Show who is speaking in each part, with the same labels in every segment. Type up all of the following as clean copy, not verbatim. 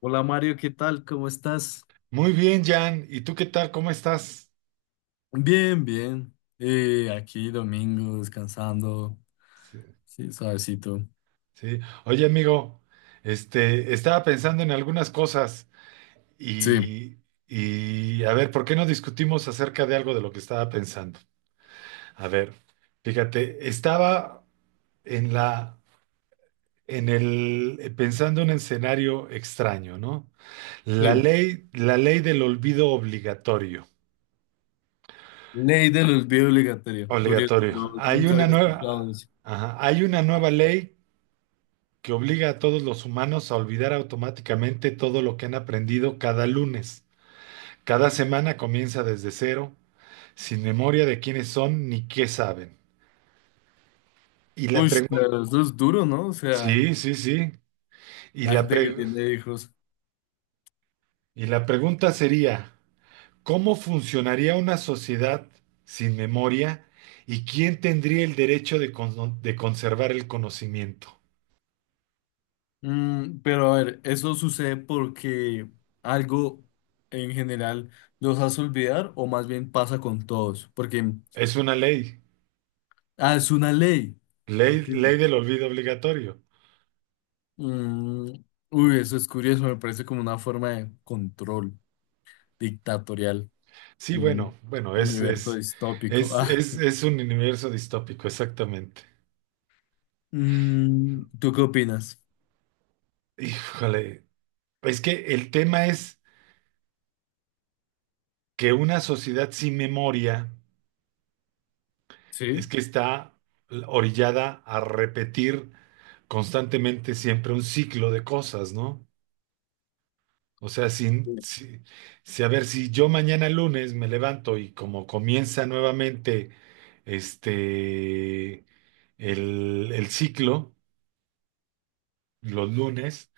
Speaker 1: Hola Mario, ¿qué tal? ¿Cómo estás?
Speaker 2: Muy bien, Jan. ¿Y tú qué tal? ¿Cómo estás?
Speaker 1: Bien, bien. Aquí domingo, descansando.
Speaker 2: Sí.
Speaker 1: Sí, suavecito.
Speaker 2: Sí. Oye, amigo, estaba pensando en algunas cosas
Speaker 1: Sí,
Speaker 2: y, y a ver, ¿por qué no discutimos acerca de algo de lo que estaba pensando? A ver, fíjate, estaba en la, en el, pensando en un escenario extraño, ¿no? La
Speaker 1: sí.
Speaker 2: ley, la ley del olvido obligatorio.
Speaker 1: Ley del olvido obligatorio. Curioso,
Speaker 2: Obligatorio.
Speaker 1: no,
Speaker 2: Hay
Speaker 1: nunca
Speaker 2: una
Speaker 1: había escuchado
Speaker 2: nueva,
Speaker 1: eso.
Speaker 2: ajá, hay una nueva ley que obliga a todos los humanos a olvidar automáticamente todo lo que han aprendido cada lunes. Cada semana comienza desde cero, sin memoria de quiénes son ni qué saben. Y la
Speaker 1: Uy,
Speaker 2: pregunta,
Speaker 1: pero eso es duro, ¿no? O sea,
Speaker 2: sí, sí, sí. Y
Speaker 1: la
Speaker 2: la
Speaker 1: gente que
Speaker 2: pre-
Speaker 1: tiene hijos.
Speaker 2: y la pregunta sería, ¿cómo funcionaría una sociedad sin memoria y quién tendría el derecho de conservar el conocimiento?
Speaker 1: Pero a ver, ¿eso sucede porque algo en general los hace olvidar o más bien pasa con todos? Porque,
Speaker 2: Es una ley,
Speaker 1: es una ley.
Speaker 2: ley,
Speaker 1: Ok.
Speaker 2: ley del olvido obligatorio.
Speaker 1: Mm, uy, eso es curioso, me parece como una forma de control dictatorial
Speaker 2: Sí,
Speaker 1: en
Speaker 2: bueno,
Speaker 1: un
Speaker 2: bueno, es,
Speaker 1: universo
Speaker 2: es,
Speaker 1: distópico.
Speaker 2: es,
Speaker 1: Ah,
Speaker 2: es, es un universo distópico, exactamente.
Speaker 1: ¿tú qué opinas?
Speaker 2: Híjole, es que el tema es que una sociedad sin memoria es
Speaker 1: Sí,
Speaker 2: que está orillada a repetir constantemente siempre un ciclo de cosas, ¿no? O sea, sin, si, si- a ver, si yo mañana lunes me levanto y como comienza nuevamente este, el ciclo, los lunes.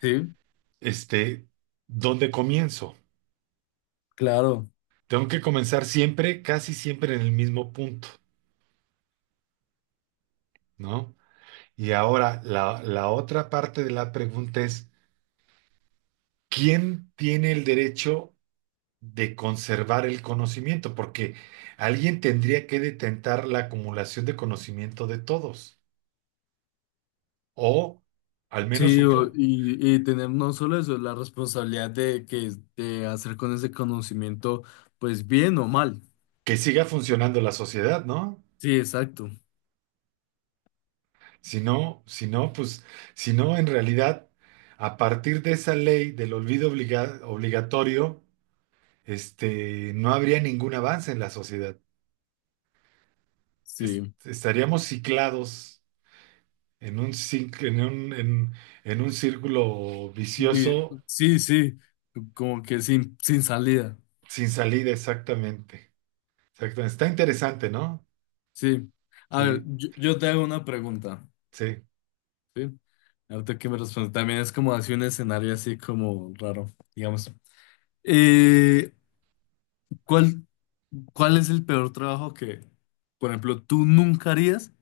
Speaker 1: Sí,
Speaker 2: este, Dónde comienzo?
Speaker 1: claro.
Speaker 2: Tengo que comenzar siempre, casi siempre en el mismo punto, ¿no? Y ahora la otra parte de la pregunta es, ¿quién tiene el derecho de conservar el conocimiento? Porque alguien tendría que detentar la acumulación de conocimiento de todos, o al menos
Speaker 1: Sí, y tener no solo eso, la responsabilidad de que de hacer con ese conocimiento, pues bien o mal.
Speaker 2: que siga funcionando la sociedad, ¿no?
Speaker 1: Sí, exacto.
Speaker 2: Si no, si no, pues, si no, en realidad, a partir de esa ley del obligatorio, no habría ningún avance en la sociedad.
Speaker 1: Sí.
Speaker 2: Estaríamos ciclados en un, cinc- en un círculo vicioso
Speaker 1: Sí, sí. Como que sin salida.
Speaker 2: sin salida, exactamente. Exactamente. Está interesante, ¿no?
Speaker 1: Sí. A ver,
Speaker 2: Sí,
Speaker 1: yo te hago una pregunta.
Speaker 2: sí.
Speaker 1: Sí. Ahorita que me responde, también es como así un escenario así como raro, digamos. Eh, ¿cuál, cuál es el peor trabajo que, por ejemplo, tú nunca harías,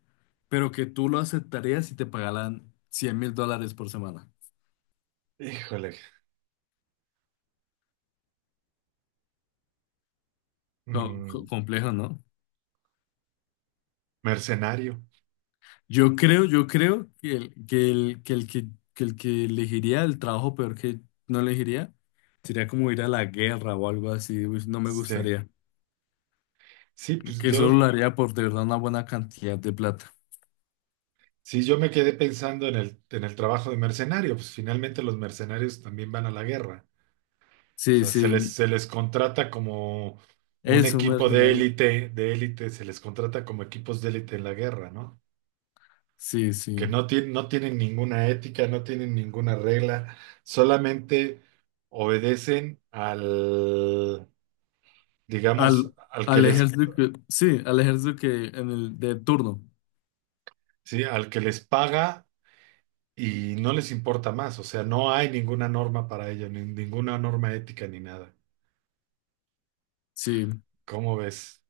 Speaker 1: pero que tú lo aceptarías si te pagaran $100,000 por semana?
Speaker 2: Híjole. Mm,
Speaker 1: Complejo, ¿no?
Speaker 2: Mercenario.
Speaker 1: Yo creo que el que, el, que el que elegiría el trabajo peor que no elegiría sería como ir a la guerra o algo así. Uy, no me
Speaker 2: Sí.
Speaker 1: gustaría.
Speaker 2: Sí, pues
Speaker 1: Que solo lo
Speaker 2: yo.
Speaker 1: haría por de verdad una buena cantidad de plata.
Speaker 2: Sí, yo me quedé pensando en el trabajo de mercenario, pues finalmente los mercenarios también van a la guerra. O
Speaker 1: Sí,
Speaker 2: sea,
Speaker 1: sí,
Speaker 2: se les contrata como un
Speaker 1: es un
Speaker 2: equipo
Speaker 1: mercenario.
Speaker 2: de élite, se les contrata como equipos de élite en la guerra, ¿no?
Speaker 1: Sí, sí.
Speaker 2: Que no tienen ninguna ética, no tienen ninguna regla, solamente obedecen al, digamos,
Speaker 1: Al, al ejército que, sí, al ejército que en el de turno.
Speaker 2: sí, al que les paga y no les importa más. O sea, no hay ninguna norma para ello, ni ninguna norma ética ni nada.
Speaker 1: Sí.
Speaker 2: ¿Cómo ves?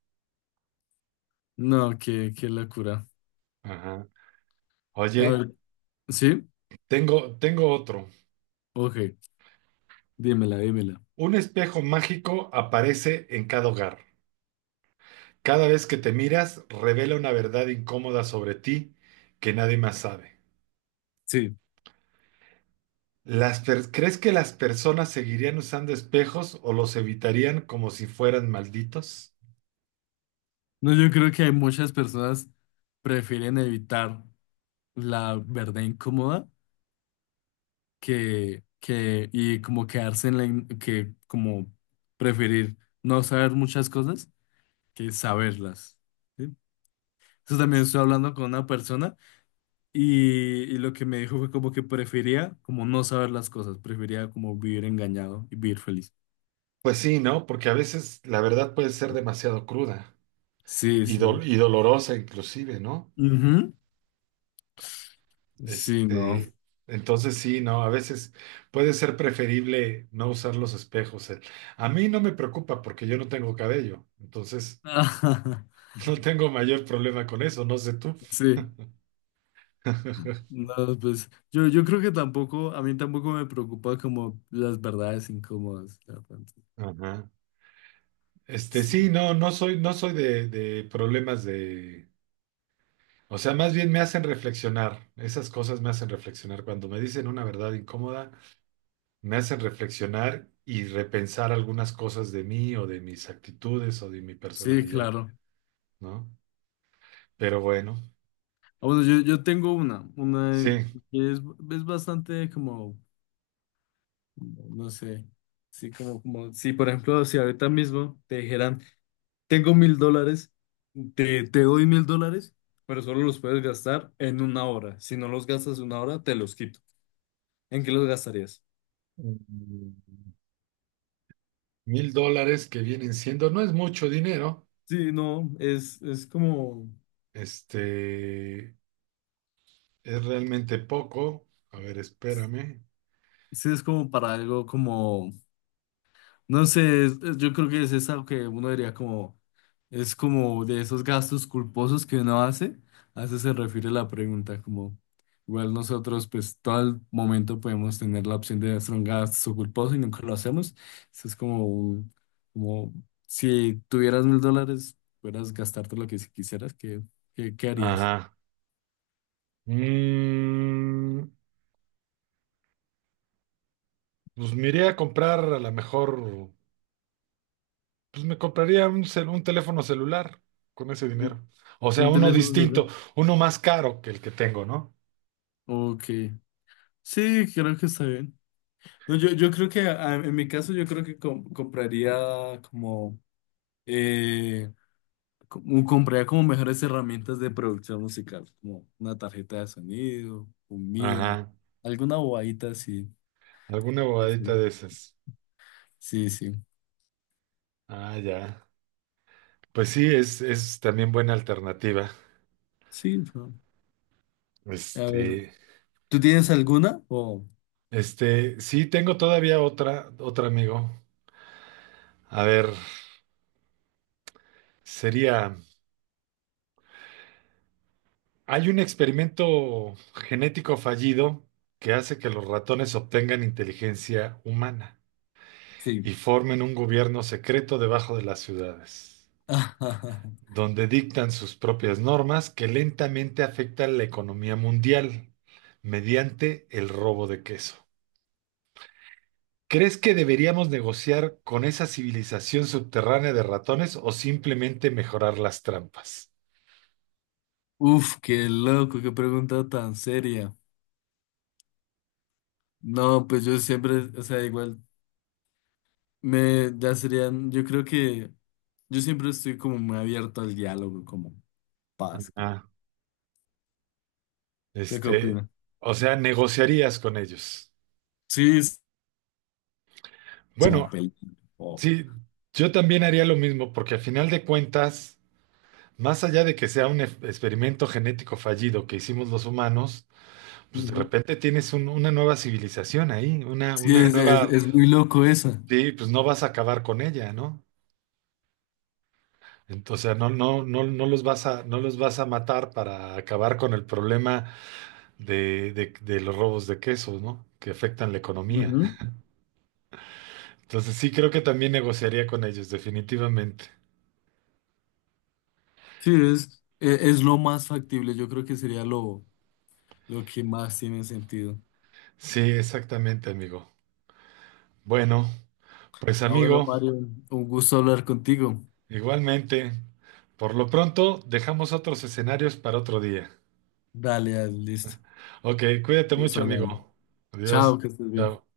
Speaker 1: No, qué locura.
Speaker 2: Ajá.
Speaker 1: A
Speaker 2: Oye,
Speaker 1: ver, sí,
Speaker 2: tengo otro.
Speaker 1: ok, dímela, dímela.
Speaker 2: Un espejo mágico aparece en cada hogar. Cada vez que te miras, revela una verdad incómoda sobre ti que nadie más sabe.
Speaker 1: Sí.
Speaker 2: ¿Crees que las personas seguirían usando espejos o los evitarían como si fueran malditos?
Speaker 1: No, yo creo que hay muchas personas prefieren evitar la verdad incómoda que y como quedarse en la, que como preferir no saber muchas cosas que saberlas. ¿Sí? Entonces también estoy hablando con una persona. Y lo que me dijo fue como que prefería como no saber las cosas, prefería como vivir engañado y vivir feliz.
Speaker 2: Pues sí, ¿no? Porque a veces la verdad puede ser demasiado cruda
Speaker 1: Sí,
Speaker 2: y,
Speaker 1: sí.
Speaker 2: dol- y dolorosa inclusive, ¿no?
Speaker 1: Ujú. Sí, no.
Speaker 2: Este, entonces sí, no, a veces puede ser preferible no usar los espejos. A mí no me preocupa porque yo no tengo cabello, entonces no tengo mayor problema con eso, no sé tú.
Speaker 1: Sí, no, pues yo creo que tampoco, a mí tampoco me preocupa como las verdades incómodas. La verdad.
Speaker 2: Ajá. Sí,
Speaker 1: Sí,
Speaker 2: no, no soy de problemas o sea, más bien me hacen reflexionar. Esas cosas me hacen reflexionar. Cuando me dicen una verdad incómoda, me hacen reflexionar y repensar algunas cosas de mí o de mis actitudes o de mi
Speaker 1: sí,
Speaker 2: personalidad,
Speaker 1: claro.
Speaker 2: ¿no? Pero bueno.
Speaker 1: Ah, bueno, yo tengo una
Speaker 2: Sí,
Speaker 1: que es bastante como, como, no sé, sí, como, como, sí, por ejemplo, si ahorita mismo te dijeran, tengo $1,000, te doy $1,000, pero solo los puedes gastar en una hora. Si no los gastas en una hora, te los quito. ¿En qué los gastarías?
Speaker 2: mm, 1000 dólares que vienen siendo, no es mucho dinero,
Speaker 1: Sí, no, es como,
Speaker 2: este, es realmente poco. A ver, espérame.
Speaker 1: sí, es como para algo como. No sé, yo creo que es eso que uno diría como, es como de esos gastos culposos que uno hace, a eso se refiere la pregunta, como igual nosotros pues todo el momento podemos tener la opción de hacer un gasto culposo y nunca lo hacemos, eso es como, como si tuvieras $1,000, pudieras gastarte lo que si quisieras, ¿qué harías?
Speaker 2: Ajá. Mm, pues me iría a comprar a lo mejor, pues me compraría un teléfono celular con ese dinero. O sea,
Speaker 1: Un
Speaker 2: uno
Speaker 1: teléfono celular.
Speaker 2: distinto, uno más caro que el que tengo, ¿no?
Speaker 1: Ok, sí, creo que está bien. No, yo creo que en mi caso yo creo que compraría como eh, compraría como mejores herramientas de producción musical, como una tarjeta de sonido, un MIDI,
Speaker 2: Ajá.
Speaker 1: alguna bobadita así.
Speaker 2: Alguna bobadita de esas.
Speaker 1: Sí, sí.
Speaker 2: Ah, ya. Pues sí, es también buena alternativa.
Speaker 1: Sí, no. A ver,
Speaker 2: Este.
Speaker 1: ¿tú tienes alguna? O
Speaker 2: Sí, tengo todavía otra amigo. A ver, sería, hay un experimento genético fallido que hace que los ratones obtengan inteligencia humana
Speaker 1: sí.
Speaker 2: y formen un gobierno secreto debajo de las ciudades, donde dictan sus propias normas que lentamente afectan la economía mundial mediante el robo de queso. ¿Crees que deberíamos negociar con esa civilización subterránea de ratones o simplemente mejorar las trampas?
Speaker 1: Uf, qué loco, qué pregunta tan seria. No, pues yo siempre, o sea, igual me, ya serían, yo creo que yo siempre estoy como muy abierto al diálogo, como paz.
Speaker 2: Ah,
Speaker 1: ¿Usted qué
Speaker 2: este,
Speaker 1: opinas?
Speaker 2: o sea, negociarías con ellos.
Speaker 1: Sí, es como
Speaker 2: Bueno,
Speaker 1: película. o-
Speaker 2: sí, yo también haría lo mismo porque al final de cuentas, más allá de que sea un experimento genético fallido que hicimos los humanos, pues de
Speaker 1: Ujú.
Speaker 2: repente tienes una nueva civilización ahí, una,
Speaker 1: Sí,
Speaker 2: una
Speaker 1: es, es,
Speaker 2: nueva,
Speaker 1: es muy loco esa.
Speaker 2: sí, pues no vas a acabar con ella, ¿no? Entonces, no, no, no, no los vas a matar para acabar con el problema de los robos de quesos, ¿no? Que afectan la economía.
Speaker 1: Ujú.
Speaker 2: Entonces, sí, creo que también negociaría con ellos, definitivamente.
Speaker 1: Sí, es, es lo más factible. Yo creo que sería lo que más tiene sentido.
Speaker 2: Sí, exactamente, amigo. Bueno, pues
Speaker 1: Ah, bueno,
Speaker 2: amigo,
Speaker 1: Mario, un gusto hablar contigo.
Speaker 2: igualmente. Por lo pronto, dejamos otros escenarios para otro día.
Speaker 1: Dale, dale, listo.
Speaker 2: Ok, cuídate
Speaker 1: Vamos
Speaker 2: mucho,
Speaker 1: hablando.
Speaker 2: amigo.
Speaker 1: Chao,
Speaker 2: Adiós.
Speaker 1: que estés bien.
Speaker 2: Chao.